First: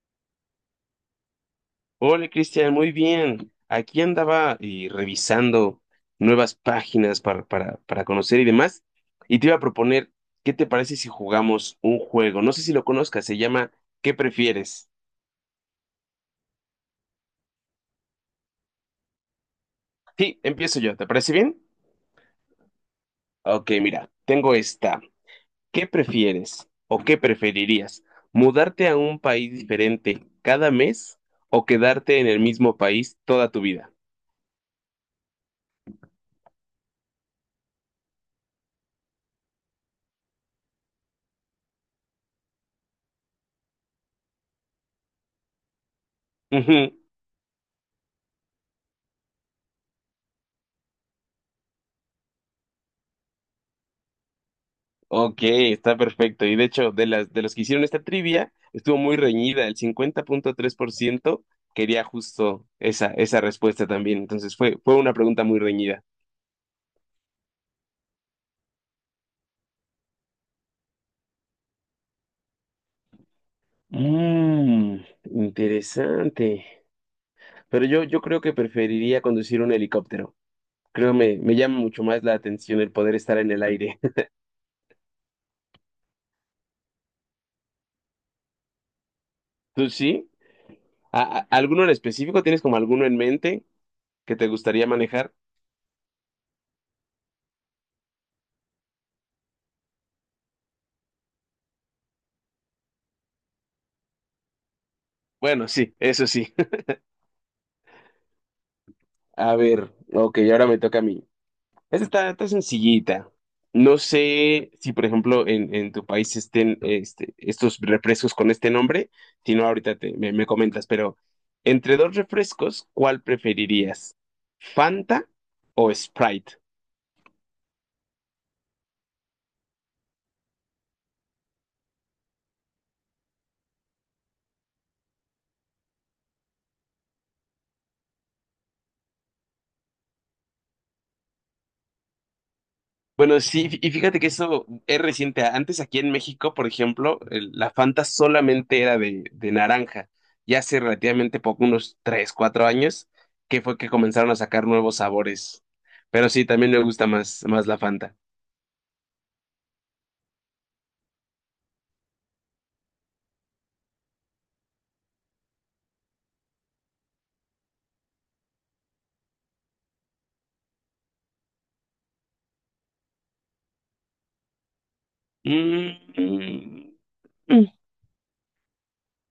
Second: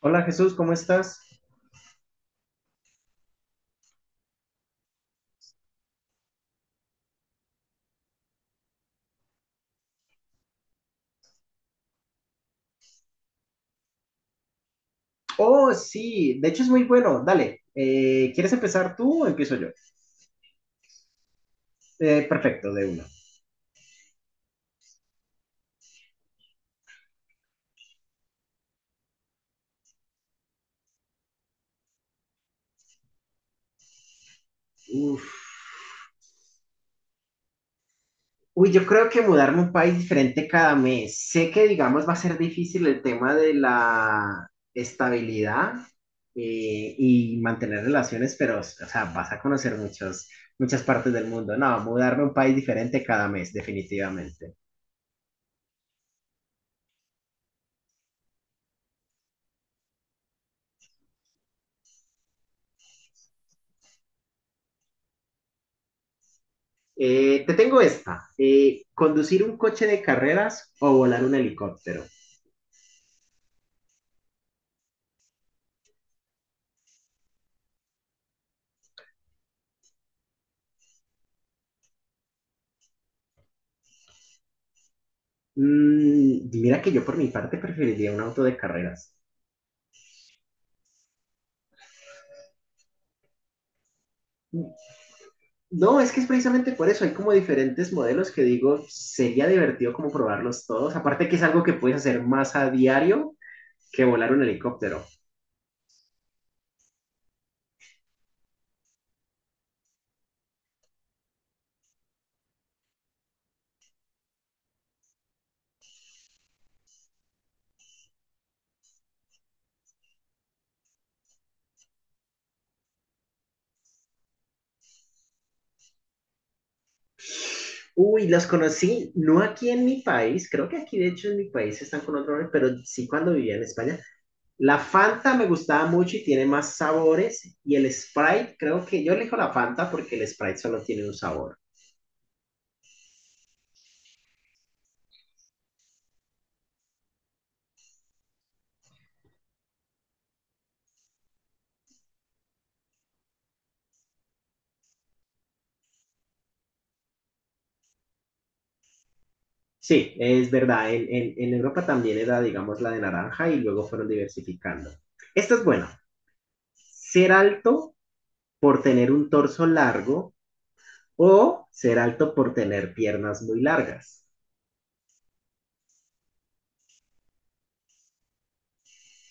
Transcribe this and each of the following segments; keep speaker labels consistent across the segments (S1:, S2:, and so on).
S1: Hola Jesús, ¿cómo estás?
S2: Hola Cristian, muy bien. Aquí andaba y revisando nuevas páginas para conocer y demás. Y te iba a proponer, ¿qué te parece si jugamos un juego? No sé si lo conozcas, se llama ¿Qué prefieres?
S1: Oh, sí, de hecho es muy bueno. Dale, ¿quieres empezar tú o empiezo yo?
S2: Sí, empiezo yo, ¿te parece bien?
S1: Perfecto, de una.
S2: Ok, mira, tengo esta. ¿Qué prefieres o qué preferirías? ¿Mudarte a un país diferente cada mes o quedarte en el mismo país toda tu vida?
S1: Uf. Uy, yo creo que mudarme a un país diferente cada mes. Sé que, digamos, va a ser difícil el tema de la estabilidad, y mantener relaciones, pero, o sea, vas a conocer muchas partes del mundo. No, mudarme a un país diferente cada mes, definitivamente.
S2: Ok, está perfecto. Y de hecho, de los que hicieron esta trivia, estuvo muy reñida. El 50.3% quería justo esa respuesta también. Entonces fue una pregunta muy reñida.
S1: Te tengo esta. ¿Conducir un coche de carreras o volar un helicóptero?
S2: Mmm, Interesante. Pero yo creo que preferiría conducir un helicóptero. Creo me llama mucho más la atención el poder estar en el aire.
S1: Mm, mira que yo por mi parte preferiría un auto de carreras.
S2: ¿Tú sí? ¿Alguno en específico? ¿Tienes como alguno en mente que te gustaría manejar?
S1: No, es que es precisamente por eso, hay como diferentes modelos que digo, sería divertido como probarlos todos, aparte que es algo que puedes hacer más a diario que volar un helicóptero.
S2: Bueno, sí, eso sí. A ver, ok, ahora me toca a mí. Esta está sencillita. No sé si, por ejemplo, en tu país estén este, estos refrescos con este nombre. Si no, ahorita me comentas, pero entre dos refrescos, ¿cuál preferirías? ¿Fanta o Sprite?
S1: Uy, los conocí, no aquí en mi país, creo que aquí de hecho en mi país están con otro nombre, pero sí cuando vivía en España. La Fanta me gustaba mucho y tiene más sabores, y el Sprite, creo que yo elijo la Fanta porque el Sprite solo tiene un sabor.
S2: Bueno, sí, y fíjate que eso es reciente. Antes aquí en México, por ejemplo, la Fanta solamente era de naranja. Y hace relativamente poco, unos 3 4 años, que fue que comenzaron a sacar nuevos sabores. Pero sí, también me gusta más la Fanta.
S1: Sí, es verdad. En Europa también era, digamos, la de naranja y luego fueron diversificando. Esto es bueno. Ser alto por tener un torso largo o ser alto por tener piernas muy largas.
S2: Mm, mm.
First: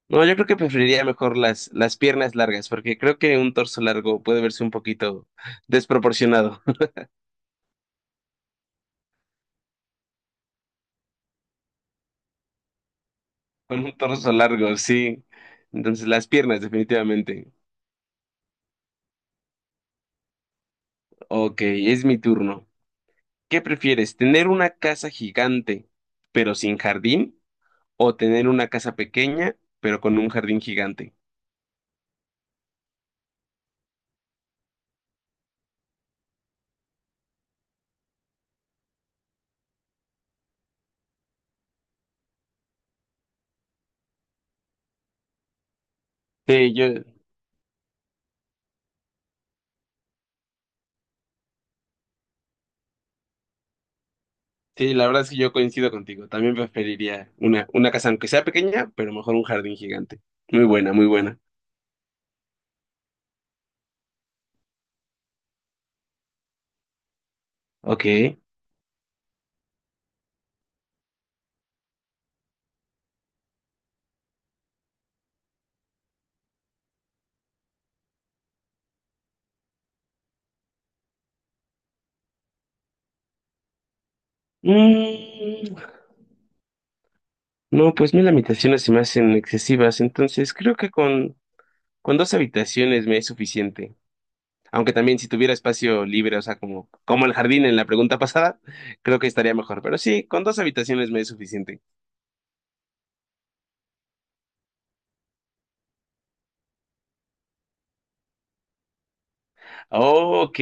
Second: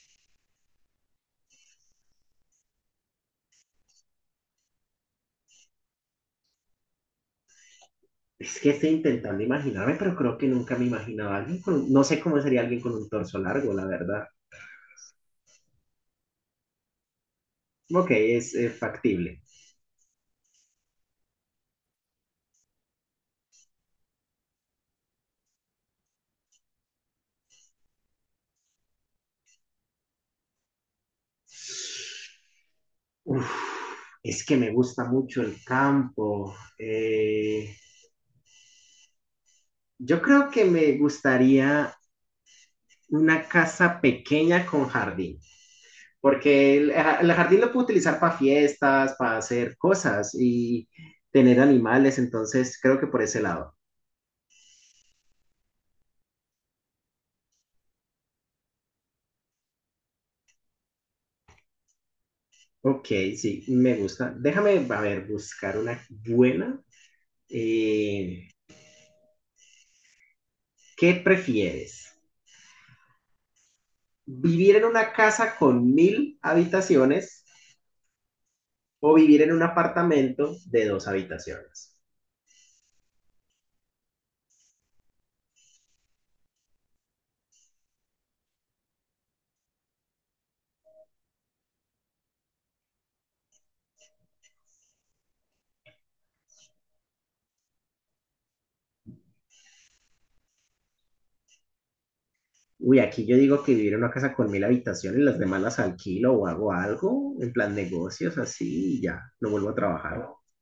S2: No, yo creo que preferiría mejor las piernas largas, porque creo que un torso largo puede verse un poquito desproporcionado.
S1: Es que estoy intentando imaginarme, pero creo que nunca me imaginaba a alguien con, no sé cómo sería alguien con un torso largo,
S2: Con
S1: la
S2: un
S1: verdad.
S2: torso largo, sí. Entonces, las piernas, definitivamente.
S1: Ok, es, factible.
S2: Ok, es mi turno. ¿Qué prefieres, tener una casa gigante, pero sin jardín? ¿O tener una casa pequeña, pero con un jardín gigante?
S1: Uf, es que me gusta mucho el campo. Yo creo que me gustaría una casa pequeña con jardín,
S2: Sí,
S1: porque
S2: yo,
S1: el jardín lo puedo utilizar para fiestas, para hacer cosas y tener animales, entonces creo que por ese lado.
S2: sí, la verdad es que yo coincido contigo. También preferiría una casa, aunque sea pequeña, pero mejor un jardín gigante. Muy buena, muy buena.
S1: Ok, sí, me gusta. Déjame, a ver, buscar una buena.
S2: Ok.
S1: Eh, ¿Qué prefieres? ¿Vivir en una casa con 1000 habitaciones o vivir en un apartamento de dos habitaciones?
S2: Mm, no, pues 1000 habitaciones se me hacen excesivas, entonces creo que con dos habitaciones me es suficiente. Aunque también si tuviera espacio libre, o sea, como el jardín en la pregunta pasada, creo que estaría mejor. Pero sí, con dos habitaciones me es suficiente.
S1: Uy, aquí yo digo que vivir en una casa con mil habitaciones, las demás las alquilo o hago algo, en plan negocios, así, y ya, no vuelvo a trabajar.
S2: Oh, ok,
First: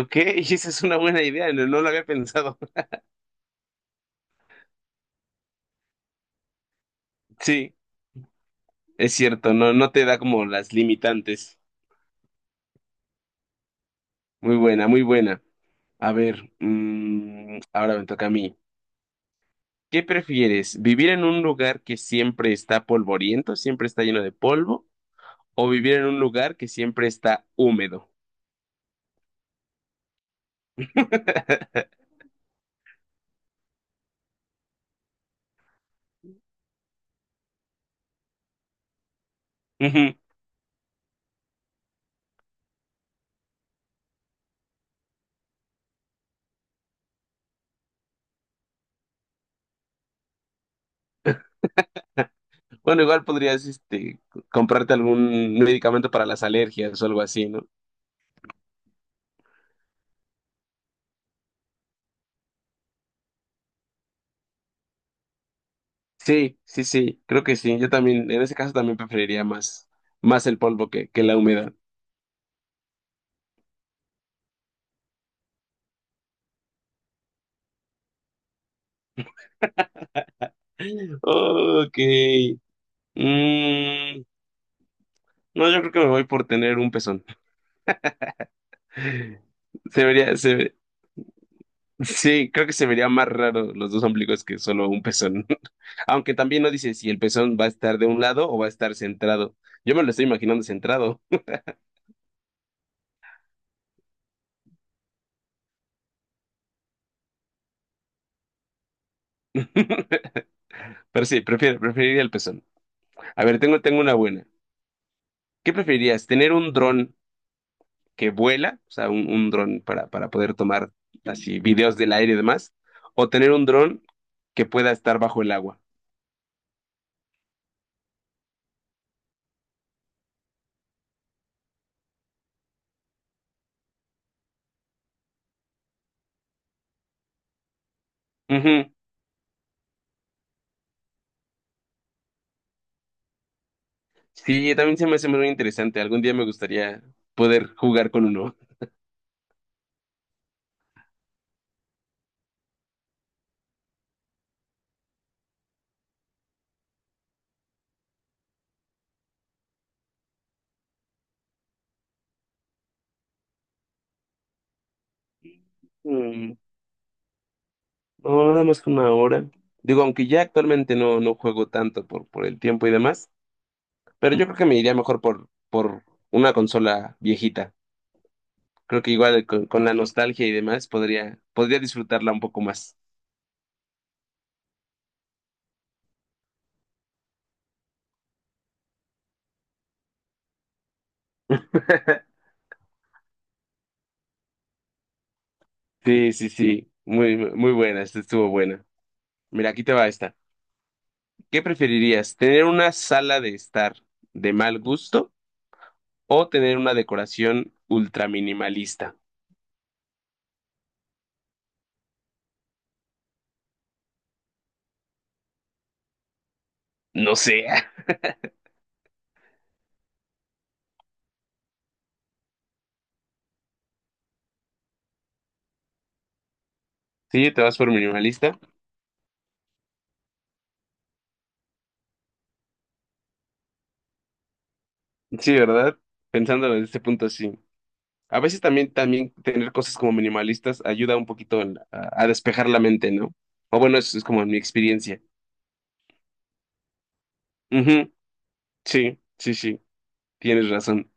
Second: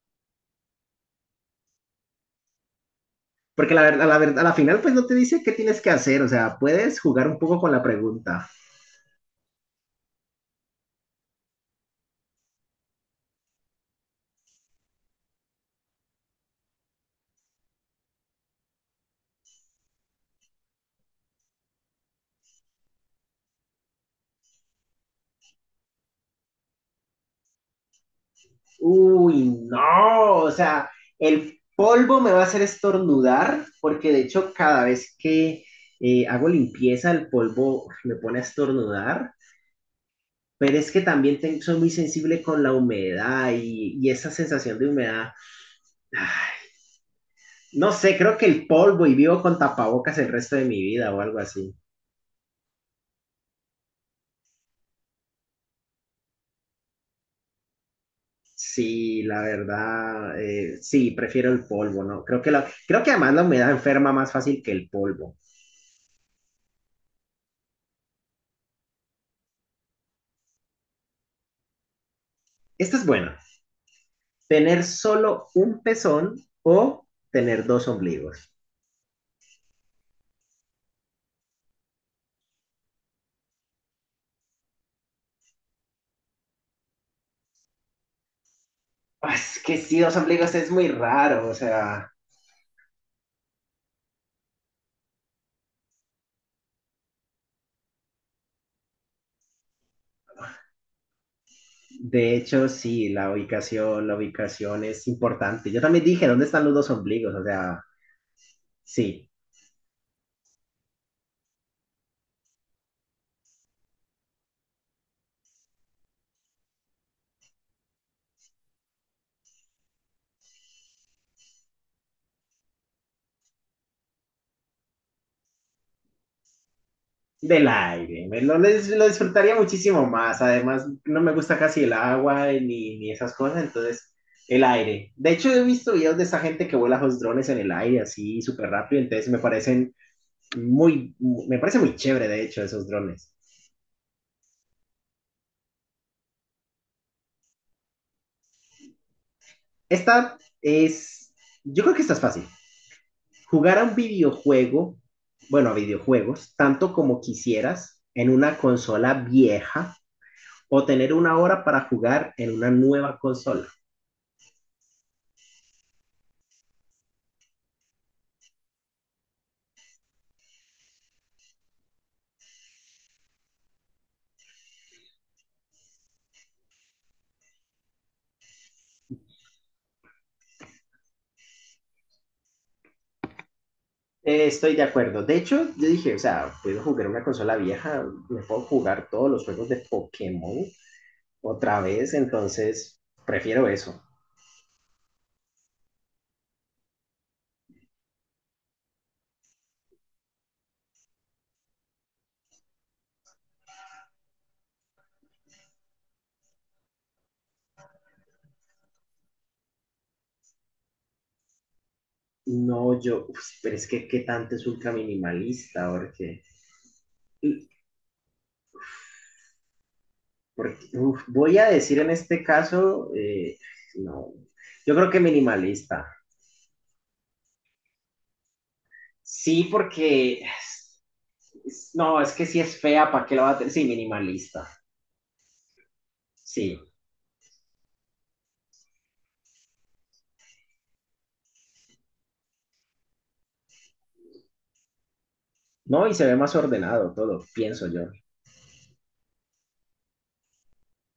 S2: ok, esa es una buena idea, no, no lo había pensado.
S1: Porque la verdad, a la final, pues no te dice qué tienes que hacer, o sea, puedes jugar un poco con
S2: Sí,
S1: la pregunta.
S2: es cierto, no, no te da como las limitantes. Muy buena, muy buena. A ver, ahora me toca a mí. ¿Qué prefieres? ¿Vivir en un lugar que siempre está polvoriento, siempre está lleno de polvo, o vivir en un lugar que siempre está húmedo?
S1: Uy, no, o sea, el polvo me va a hacer estornudar, porque de hecho, cada vez que hago limpieza, el polvo me pone a estornudar,
S2: Ujú.
S1: pero es que también tengo, soy muy sensible con la humedad y esa sensación de humedad. Ah, no sé, creo que el polvo y vivo con tapabocas el resto de mi vida o algo así.
S2: Bueno, igual podrías, este, comprarte algún medicamento para las alergias o algo así, ¿no?
S1: Sí, la verdad, sí, prefiero el polvo, ¿no? Creo que además la humedad enferma más fácil que el polvo.
S2: Sí, sí, sí, creo que sí. Yo también, en ese caso también preferiría más el polvo que la humedad.
S1: Esta es buena. ¿Tener solo un pezón o tener dos ombligos?
S2: Ok. Mm, no, yo creo que me voy por tener un pezón.
S1: Ah, es que sí,
S2: Se
S1: dos
S2: vería,
S1: ombligos es
S2: se,
S1: muy raro, o sea,
S2: Sí, creo que se vería más raro los dos ombligos que solo un pezón. Aunque también no dice si el pezón va a estar de un lado o va a estar centrado. Yo me lo estoy imaginando centrado,
S1: de hecho, sí, la ubicación es importante. Yo también dije, ¿dónde están los dos ombligos? O sea, sí,
S2: pero sí, preferiría el pezón. A ver, tengo una buena. ¿Qué preferirías? ¿Tener un dron que vuela? O sea, un dron para poder tomar así videos del aire y demás. ¿O tener un dron que pueda estar bajo el agua?
S1: del aire, lo disfrutaría muchísimo más. Además, no me gusta casi el agua, ni esas cosas, entonces el aire. De hecho, he visto videos de esa gente que vuela los drones en el aire así súper
S2: Ujú.
S1: rápido, entonces muy, me parece muy chévere, de hecho, esos drones.
S2: Sí, también se me hace muy interesante. Algún día me gustaría poder jugar con uno.
S1: Esta es, yo creo que esta es fácil. Jugar a un videojuego, bueno, a videojuegos, tanto como quisieras en una consola vieja, o tener una hora para jugar en una nueva consola.
S2: Mm. No, nada más que 1 hora. Digo, aunque ya actualmente no, no juego tanto por el tiempo y demás, pero yo creo que me iría mejor por una consola viejita. Creo que igual con la nostalgia y demás podría disfrutarla un poco más.
S1: Estoy de acuerdo. De hecho, yo dije, o sea, puedo jugar una consola vieja, me puedo jugar todos los juegos de Pokémon otra vez, entonces prefiero eso.
S2: Sí, sí, sí. Muy, muy buena. Esta estuvo buena. Mira, aquí te va esta. ¿Qué preferirías? ¿Tener una sala de estar de mal gusto o tener una decoración ultra minimalista?
S1: No, yo, uf, pero es que qué tanto es ultra minimalista, porque,
S2: No sé.
S1: porque uf, voy a decir en este caso, no, yo creo que minimalista.
S2: Sí, te vas por minimalista.
S1: Sí, no, es que si es fea, ¿para qué la va a tener? Sí, minimalista,
S2: Sí, ¿verdad? Pensándolo
S1: sí.
S2: desde este punto, sí. A veces también tener cosas como minimalistas ayuda un poquito a despejar la mente, ¿no? O bueno, eso es como mi experiencia.
S1: No, y se ve más ordenado todo, pienso yo.
S2: Ujú. Sí, sí, sí, tienes razón.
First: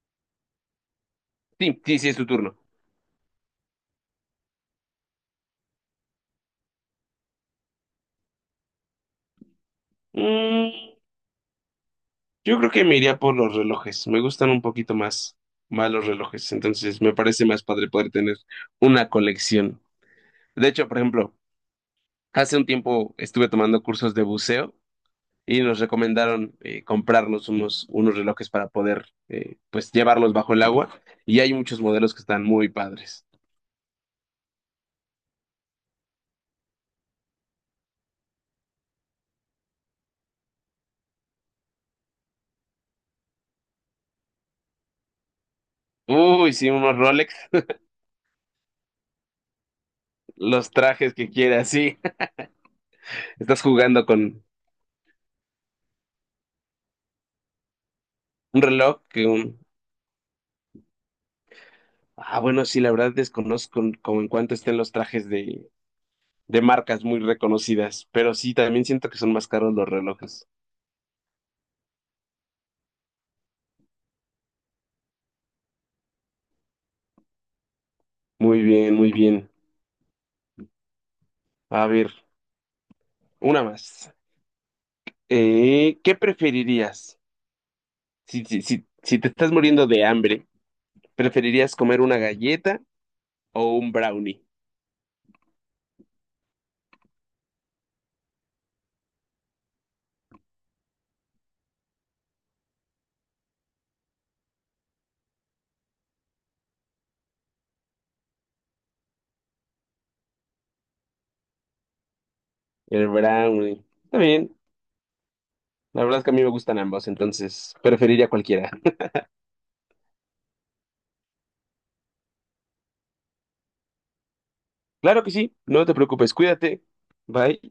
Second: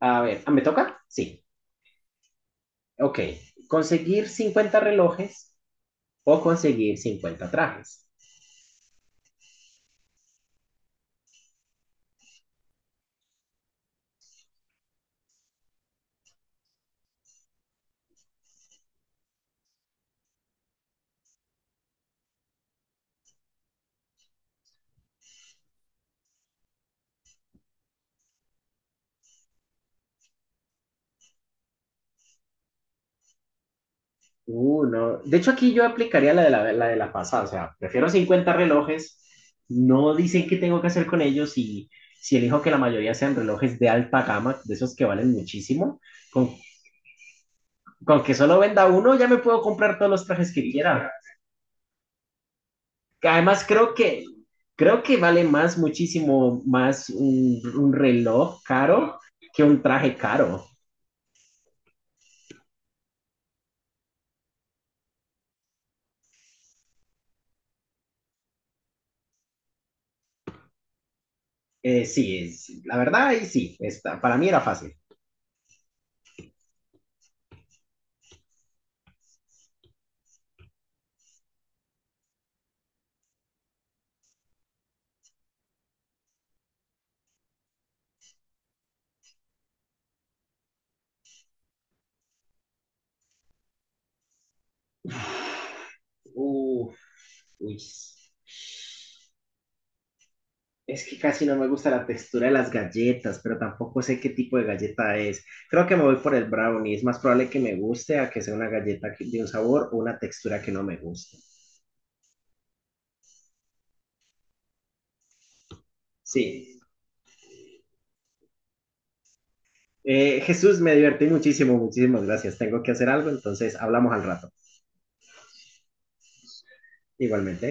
S1: A ver, ah, ¿me toca? Sí.
S2: Sí, sí, sí, es tu turno.
S1: Ok. Conseguir 50 relojes o conseguir 50 trajes.
S2: Mm, yo creo que me iría por los relojes. Me gustan un poquito más los relojes. Entonces me parece más padre poder tener una colección. De hecho, por ejemplo, hace un tiempo estuve tomando cursos de buceo y nos recomendaron comprarnos unos relojes para poder pues llevarlos bajo el agua y hay muchos modelos que están muy padres.
S1: No. De hecho, aquí yo aplicaría la de la pasada. O sea, prefiero 50 relojes. No dicen qué tengo que hacer con ellos y si elijo que la mayoría sean relojes de alta gama, de esos que valen muchísimo, con,
S2: Uy, sí, unos Rolex,
S1: con que solo venda uno ya me puedo comprar todos los trajes que
S2: los
S1: quiera.
S2: trajes que quieras, sí.
S1: Que
S2: Estás
S1: además,
S2: jugando con
S1: creo que vale más, muchísimo más un reloj
S2: un reloj
S1: caro
S2: que un...
S1: que un traje caro.
S2: Ah, bueno, sí, la verdad desconozco como en cuánto estén los trajes de marcas muy reconocidas, pero sí, también siento que son más caros los relojes.
S1: Sí, la verdad, ahí sí, está, para mí era fácil.
S2: Muy bien, muy bien. A ver, una más. ¿Qué preferirías? Si te estás muriendo de hambre, ¿preferirías comer una galleta o un brownie?
S1: Uf, uy. Es que casi no me gusta la textura de las galletas, pero tampoco sé qué tipo de galleta es. Creo que me voy por el brownie. Es más probable que me guste a que sea una galleta de un sabor o una textura que no me guste.
S2: El brownie. Está bien. La verdad es que a mí me
S1: Sí.
S2: gustan ambos, entonces preferiría cualquiera.
S1: Jesús, me divertí muchísimo, muchísimas gracias. Tengo que hacer algo, entonces hablamos al rato.
S2: Claro que sí. No te preocupes. Cuídate. Bye.
S1: Igualmente.